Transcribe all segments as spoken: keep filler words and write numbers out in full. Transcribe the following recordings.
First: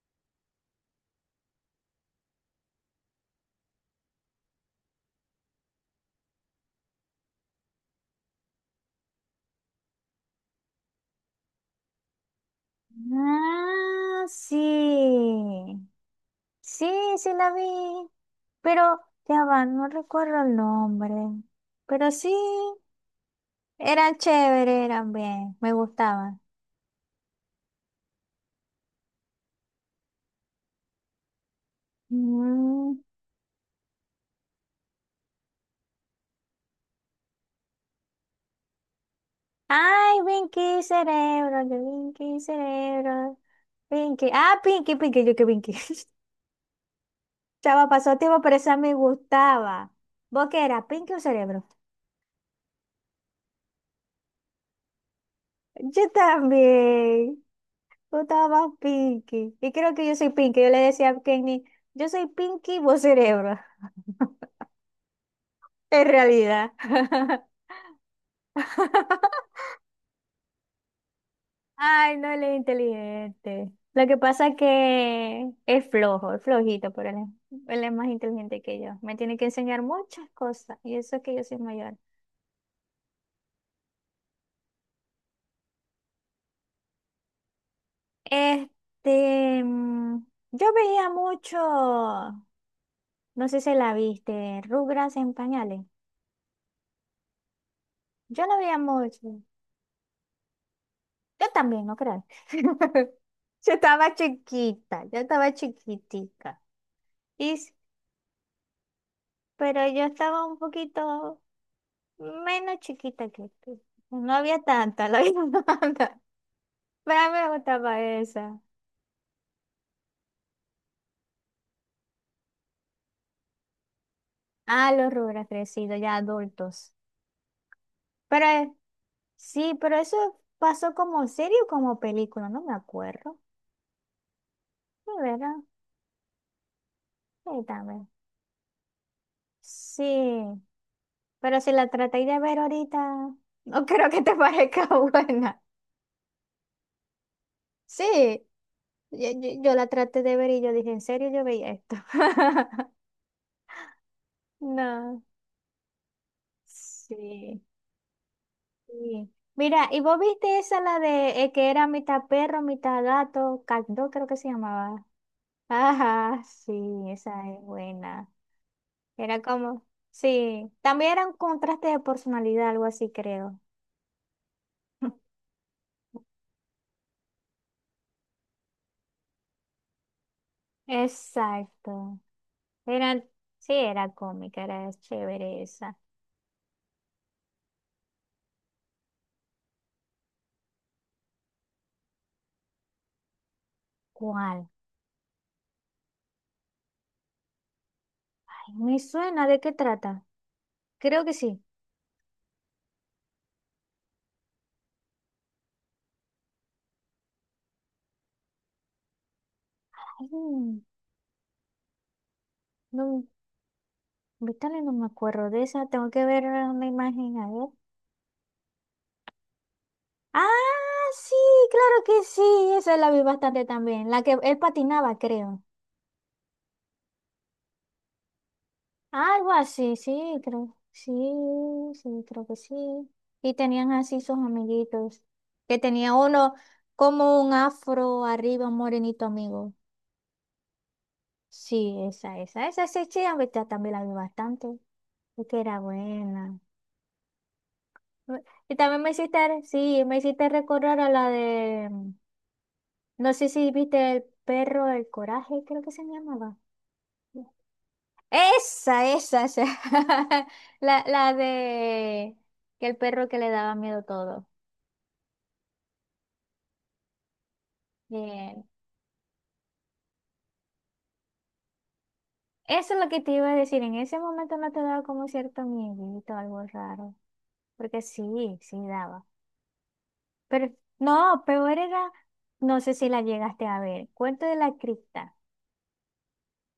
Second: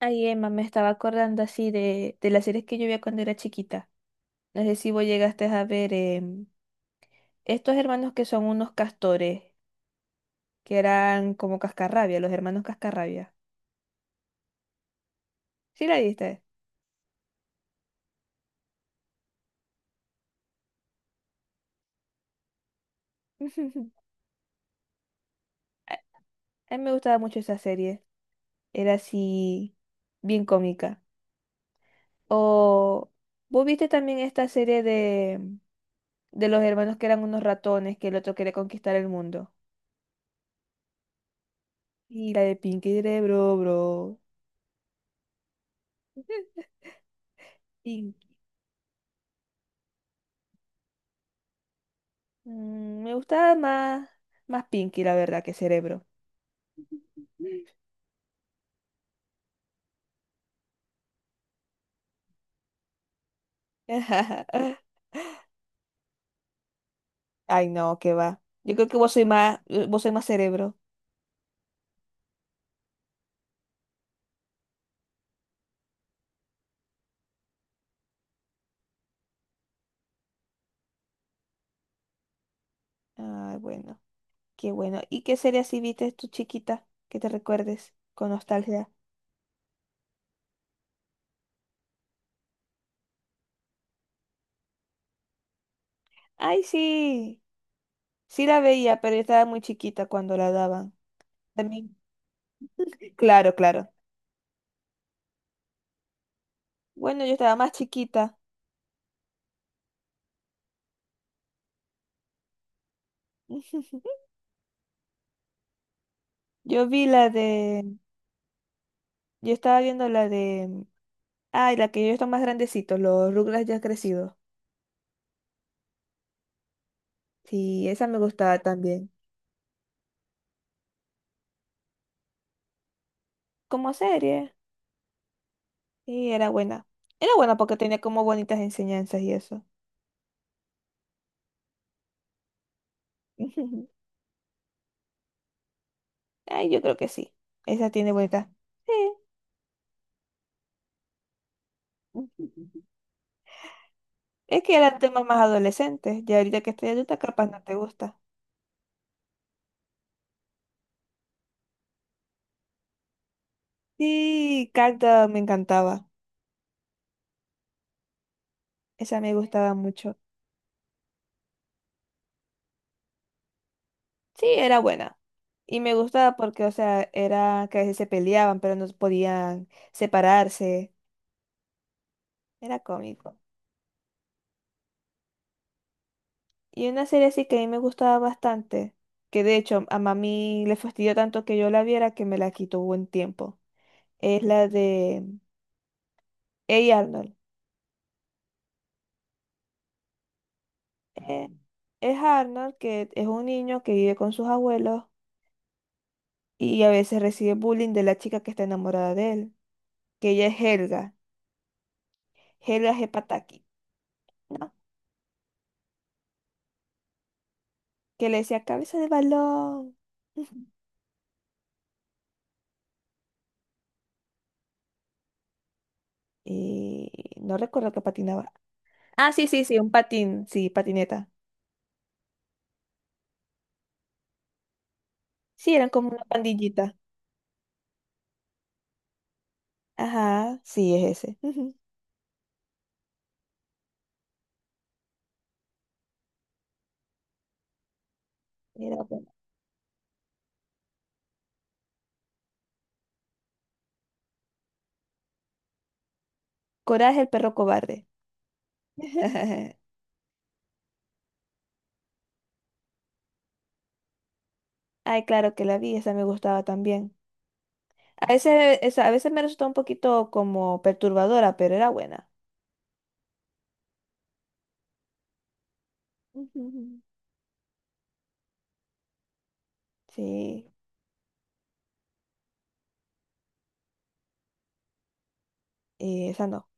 Ay, Emma, me estaba acordando así de, de las series que yo veía cuando era chiquita. No sé si vos llegaste a ver em, estos hermanos que son unos castores, que eran como cascarrabia, los hermanos cascarrabia. Ah, sí. ¿Sí la viste? Sí, sí la vi. Pero, ya va, no recuerdo el nombre. Pero sí, eran chéveres, eran bien, me A gustaban. a mí me gustaba mucho esa serie. Era así, bien cómica. Mm. O vos viste también esta serie de, de los hermanos que eran unos ratones, que el otro quería conquistar el mundo. Ay, Pinky Cerebro, que Y la Pinky de Pinky Cerebro. Cerebro, bro. Pinky. Ah, Pinky, Pinky, yo que Pinky. Chava, pasó tiempo, pero esa me gustaba. ¿Vos qué era? ¿Pinky o Cerebro? Mm, me gustaba más, más Pinky, la verdad, que Cerebro. Yo también. Tú estabas Pinky. Y creo que yo soy Pinky. Yo le decía a Kenny, yo soy Pinky, vos cerebro. En realidad. Ay, no, qué va. Yo creo que vos soy más, eh, vos soy más cerebro. Ay, no, él es inteligente. Lo que pasa es que es flojo, es flojito, pero él es, él es más inteligente que yo. Me tiene que enseñar muchas cosas. Y eso es que yo soy mayor. Ay, bueno, qué bueno. ¿Y qué serie así viste tu chiquita que te recuerdes con nostalgia? Este, mm, yo veía mucho, no sé si la viste, Rugras en pañales. Ay, sí, sí Yo la la veía veía, pero yo mucho. estaba muy chiquita cuando la daban. Yo también, También, no crean. claro, Yo claro. estaba chiquita, yo estaba chiquitica. Bueno, yo Y, estaba más s- chiquita. pero yo estaba un poquito menos chiquita que tú. No había tanta, la había tanta. Yo vi Pero la a mí de, me gustaba esa. yo estaba viendo la de, ay, la que yo estaba más grandecito, los Rugrats ya crecidos. Ah, los rubros crecidos, ya adultos. Sí, esa me Pero gustaba eh, también. sí, pero eso pasó como serie o como película, no me acuerdo. Como serie. De verdad, Y era buena. Era buena sí, porque tenía también. como bonitas enseñanzas y eso. Sí, pero si la traté de ver ahorita, no creo que te parezca buena. Ay, yo creo que sí. Esa tiene Sí, bonitas. Sí. yo, yo- yo la traté de ver y yo dije, ¿en serio yo veía esto? Es que eran No, temas más adolescentes. Ya ahorita que estoy adulta, capaz no sí, te gusta. sí. Mira, ¿y vos viste esa la de eh, que era mitad perro, mitad gato? Caldo creo que se Sí, llamaba. Carta me encantaba. Ajá, sí, esa es buena. Esa me Era gustaba como, mucho. sí, también era un contraste de personalidad, algo así creo. Sí, era buena. Y me gustaba porque, o sea, era que a veces se peleaban, pero no podían separarse. Exacto. Era Era, cómico. sí, era cómica, era chévere esa. Y una serie así que a mí me gustaba bastante, que de hecho a mami le fastidió tanto que yo la viera que me la quitó buen tiempo. Es la ¿Cuál? de Hey Arnold. Ay, me suena, ¿de qué trata? Creo que Eh, sí. es Arnold, que es un niño que vive con sus abuelos y a veces recibe bullying de la chica que está enamorada de él, Ay, que ella es Helga, Helga no, Hepataki, ¿no? Vitaly, no me acuerdo de esa. Tengo que ver una imagen, a ver. Que le decía cabeza de balón. Ah, sí, claro que sí. Esa la vi bastante también. La que él patinaba, creo. Y no recuerdo que patinaba. Ah, sí, Algo sí, sí, un así, sí, patín, sí, creo. Sí, patineta. sí, creo que sí. Y tenían así sus amiguitos. Sí, Que eran como tenía una uno pandillita. como un afro arriba, un morenito amigo. Ajá, sí, es ese. Ujú. Sí, esa, esa. Esa sí, sí, aunque esta también la vi bastante. Es que era buena. Me- Y Era también me bueno. hiciste, sí, me hiciste recordar a la de. No sé si viste el perro del coraje, creo que se llamaba. Coraje, el perro cobarde. Esa, esa, esa. La, la de que el perro que le daba miedo todo. Ay, claro que la vi, esa me gustaba también. A Bien. veces, esa- a veces me resultó un poquito como perturbadora, pero era buena. Eso es lo que te iba a decir. En ese momento no te daba como cierto miedito, algo Ujú. raro. Porque sí, sí daba. Pero Sí, no, peor era, no sé si la llegaste a ver. Cuento de la cripta. y esa no.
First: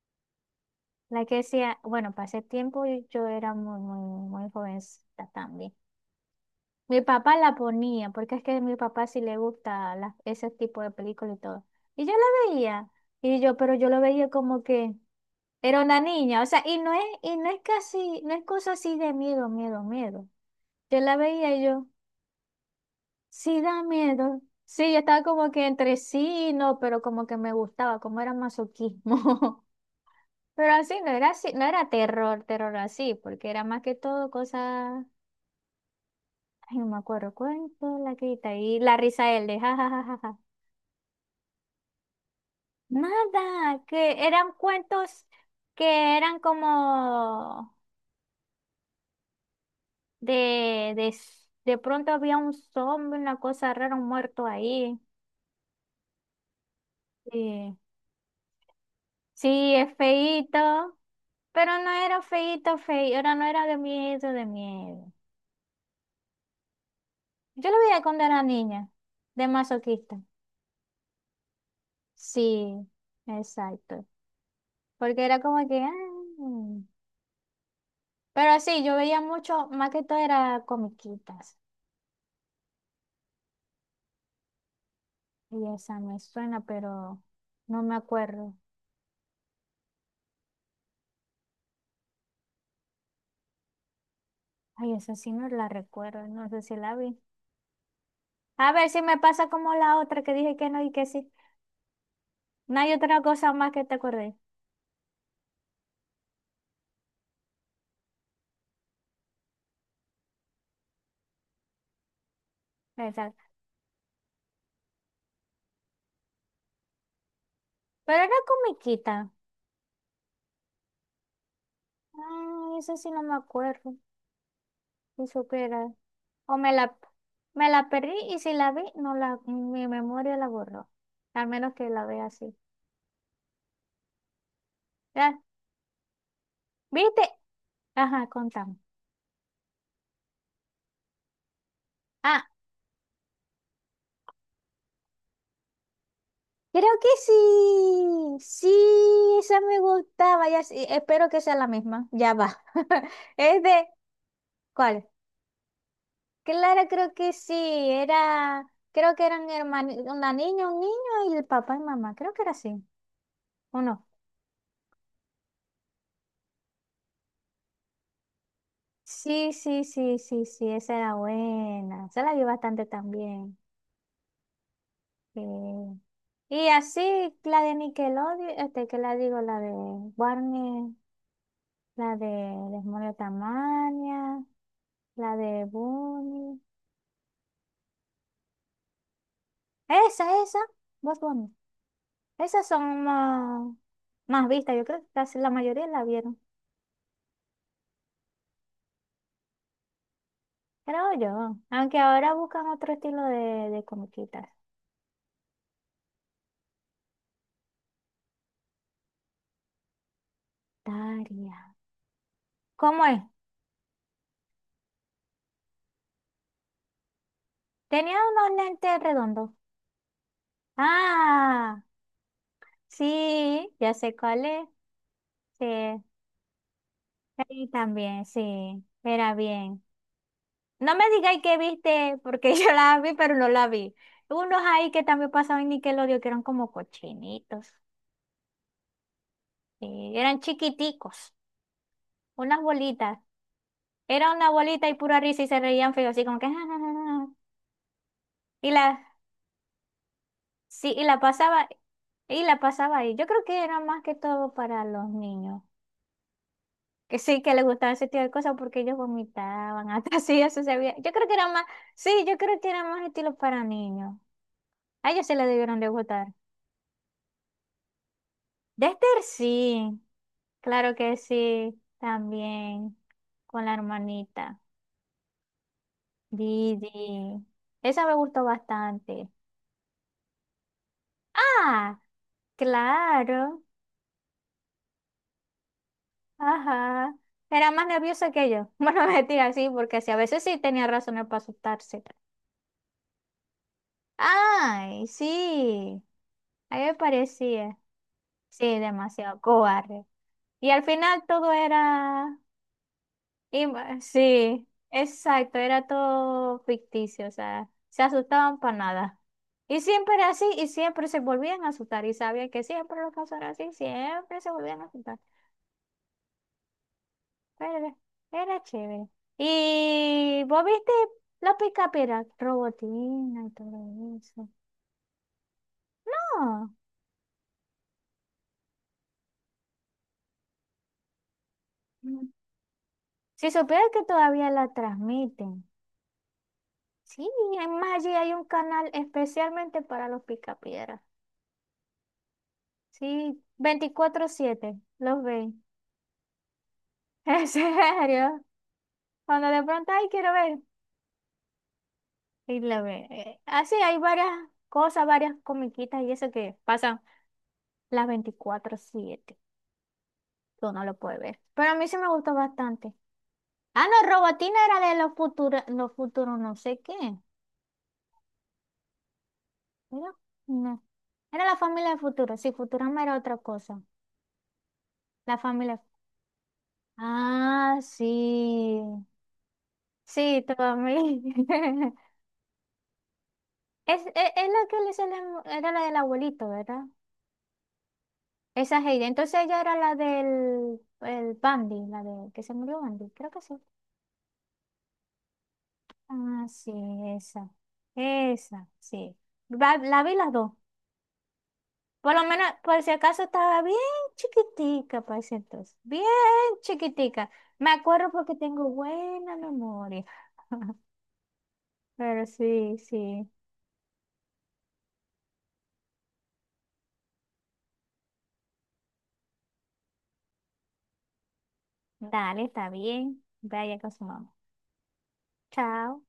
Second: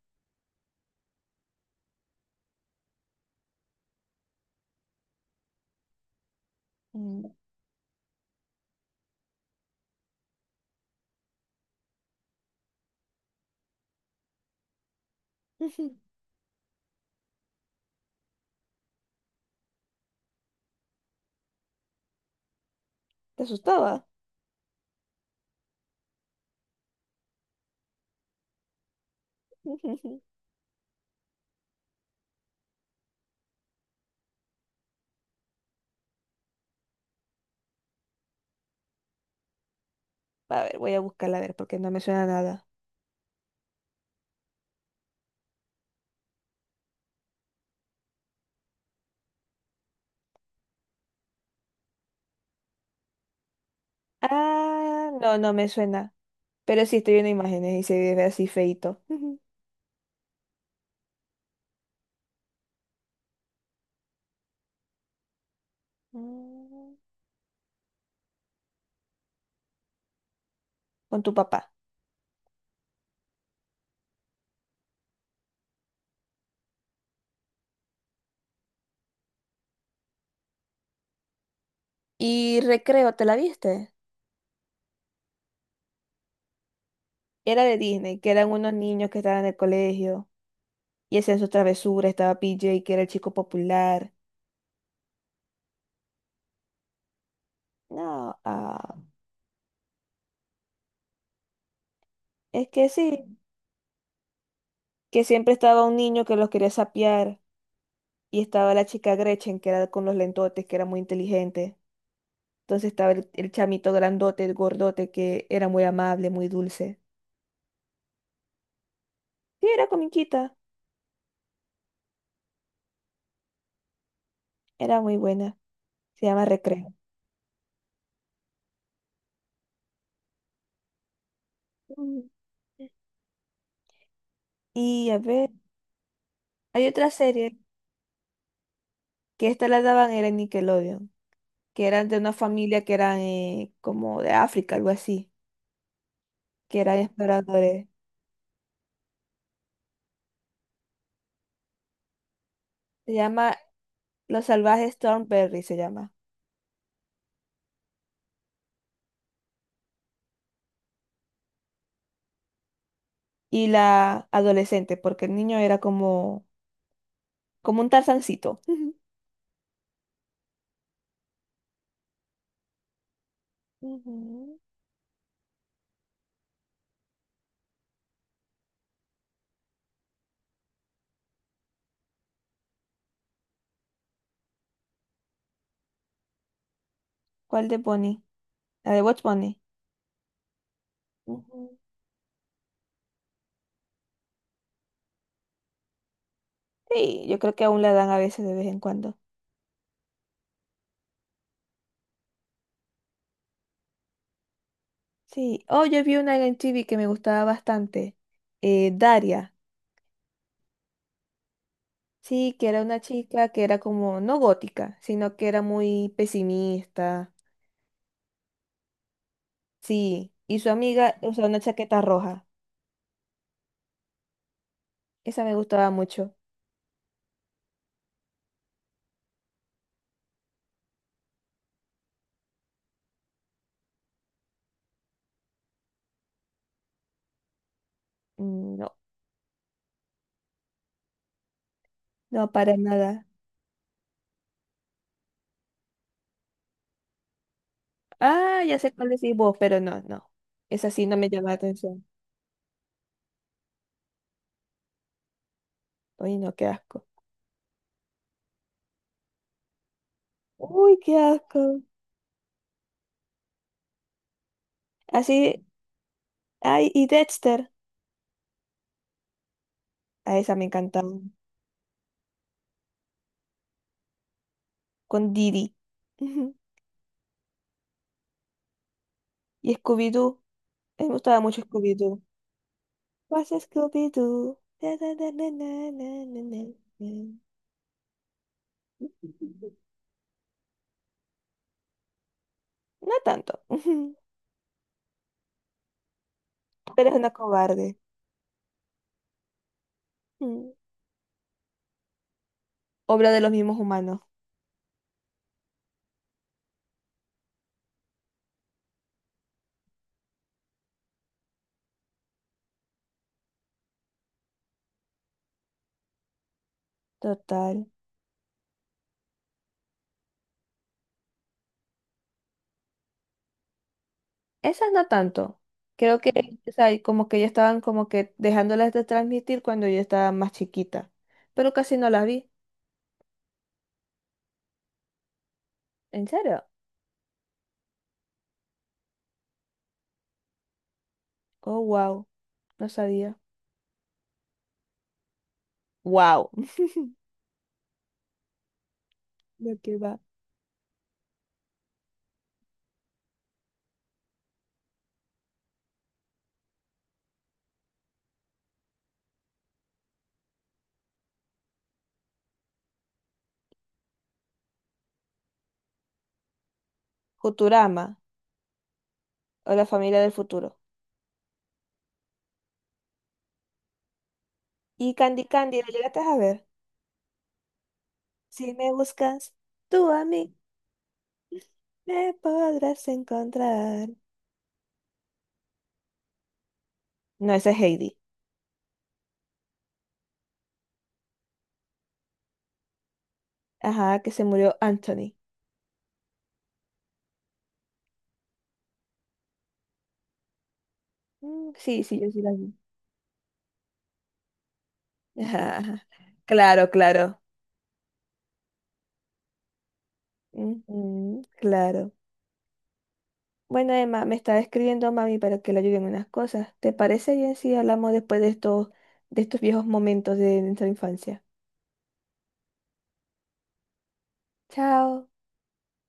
La que decía, bueno, pasé tiempo y yo era muy, muy, muy jovencita también. Mi Mm. papá la ponía, porque es que a mi papá sí le gusta la- ese tipo de películas y todo. Y yo la veía, y yo, pero yo lo veía como que era Ujú. una niña, o sea, y no es, y no es casi, no es cosa así de miedo, miedo, miedo. Yo la veía y yo, ¿Te sí da asustaba? miedo. Sí, yo estaba como que entre sí y no, pero como que me gustaba, como era masoquismo. Ujú. Pero así no era así, no era terror, terror así, porque era más que todo cosas, ay, no me acuerdo, cuento, la quita y la risa él de jajajaja. A ver, voy a buscarla a ver porque no me suena nada. Nada, que eran cuentos que eran como de, de, s- de pronto había un zombie, una cosa rara, un muerto ahí. Ah, no, no me suena. Pero sí estoy viendo Sí, imágenes y se ve así feito. Ujú. sí, es feíto, pero no era feíto, feíto, era, no era de miedo, de miedo. Mm. Yo lo veía cuando era niña, de masoquista. Con tu papá. Sí, exacto. Porque era como que, ah, pero sí, yo veía mucho, más que todo era comiquitas. Y recreo, ¿te la viste? Y esa me suena, pero Era de no me Disney, que eran acuerdo. unos niños que estaban en el colegio y hacían sus travesuras. Estaba P J, que era el chico popular. Ay, esa sí no la recuerdo, no sé si la vi. No, A ver ah, si me pasa como la otra que dije que no y que sí. es No que hay otra sí, cosa más que te acordé. que siempre estaba un niño que los quería sapear y estaba la chica Gretchen, que era con los lentotes, que era muy inteligente. Entonces estaba el, Exacto. el chamito grandote, el gordote, que era muy amable, muy dulce. Pero era comiquita. Sí, era comiquita, Ay, esa sí no me acuerdo. era muy Si buena. supiera. Se llama O me Recreo. la, me la perdí y si la vi, no la, mi memoria la borró. Al menos que la vea Mm. así. Y a Ya, ver, hay otra ¿viste? serie Ajá, contame. que esta la daban era en Nickelodeon, que eran de una Ah, familia que eran eh, como de África, algo así, que creo eran que exploradores. sí, sí, esa me gustaba, ya sí, espero que sea la misma, ya va. Se llama Es de, Los Salvajes ¿cuál? Thornberry, se llama. Clara, creo que sí, era, creo que eran hermanos, una niña, un niño y el papá y mamá, creo que era así, Y ¿o no? la adolescente, porque el niño era como, como un tarzancito. Sí, sí, sí, sí, sí, esa era buena, esa la vi bastante también. Ujú. Sí. Y así, la de Nickelodeon, este, que la digo, la de Warner, la de Demonios Tamaña, la de Bunny. ¿Cuál de Bonnie? La de Watch Bunny. Esa, esa, Bad Bunny. Ujú. Esas son más, más vistas. Yo creo que casi la mayoría la vieron. Sí, yo creo que aún la dan a veces de vez en cuando. Creo yo. Aunque ahora buscan otro estilo de, de comiquitas. Sí. Oh, yo vi una en T V que me gustaba bastante. eh, Daria. Daria. Sí, que era una ¿Cómo es? chica que era como, no gótica, sino que era muy pesimista. Tenía unos lentes redondos. Sí, y su amiga usa una Ah, chaqueta roja. sí, ya sé cuál es. Esa me gustaba Sí, mucho. sí, también, sí. Era bien. No me digáis que viste, porque yo la vi, pero no la vi. Unos ahí que también pasaban en Nickelodeon, que eran como cochinitos. Mm, no, Sí, eran chiquiticos. no, Unas para bolitas. nada. Era una bolita y pura risa y se reían feo, así como que... Ah, Y ya sé la, cuál decís vos, pero no, no. Esa sí, y sí no la me llama la pasaba, atención. y la pasaba ahí. Yo creo que era más que todo para los niños, Uy, no, qué asco. que sí que les gustaba ese tipo de cosas porque ellos vomitaban, hasta así eso se veía. Uy, Yo qué creo que era asco. más, sí, yo creo que era más estilo para niños. A ellos se les Así, debieron de gustar. ay, y Dexter. Dexter sí, A esa me claro encantaba. que sí, también, con la hermanita. Con Didi. Ujú. Didi. Esa me gustó bastante. Y Scooby-Doo. A mí me gustaba mucho ¡Ah! Scooby-Doo. Pasa Claro, Scooby-Doo. Na, na, na, na, na, na, na, na, na. ajá. Era más nerviosa que yo. Bueno, no, mentira, sí, porque sí, a veces sí tenía razones para asustarse. No tanto. Ujú, Ay, sí, a mí me pero es una parecía. cobarde. Sí, demasiado cobarde. Y Mm. al final todo era... Obra de los im- mismos humanos. Sí, exacto, era todo ficticio, o sea, se asustaban para nada. Y siempre era así, y siempre se volvían a asustar, y sabían que siempre lo pasara así, siempre se volvían a asustar. Total. Era, era chévere. ¿Y vos viste la picapera? Robotina y todo eso. Esas no tanto. Creo que, o sea, como que ya estaban como que dejándolas de transmitir cuando yo estaba más chiquita. Pero casi no las No. vi. Si supieras que todavía la transmiten. ¿En serio? Sí, además allí hay un canal especialmente para los picapiedras. Oh, wow. No sabía. Sí, veinticuatro siete los ven. Wow. En serio. Cuando de ¿De pronto, qué ay, va? quiero ver. Y la ven. Eh, Así hay varias cosas, varias comiquitas y eso que pasan las veinticuatro siete. Tú no lo puedes ver. Pero a mí sí me gustó bastante. Ah, no, Robotina era de los futuros, los futuros no sé qué. Futurama o la Era, familia del futuro. no. Era la familia del futuro. Sí, Futurama era otra cosa. Y La Candy Candy, familia. ¿la llegaste a ver? Ah, Si me sí. buscas, tú a Sí, mí tu familia. me podrás Es, encontrar. es, es la que le sale- era la del abuelito, ¿verdad? No, esa es Heidi. Esa Heidi. Entonces ella era la del el Bandy, la de que se murió Bandy. Creo que sí. Ajá, que se murió Anthony. Ah, sí, esa. Esa, sí. Va- La, vi las dos. Mm, sí, Por sí, lo yo sí menos, la vi. por si acaso estaba bien chiquitica para ese Ajá, entonces, bien ajá. Claro, chiquitica. claro. Me acuerdo porque tengo buena memoria. Ujú, claro. Pero sí, sí. Bueno, Emma, me está escribiendo mami para que le ayude en unas cosas. ¿Te parece bien si hablamos después de estos, de estos viejos momentos de nuestra infancia? Dale, está bien. Vaya con su mamá. Chao. Chao.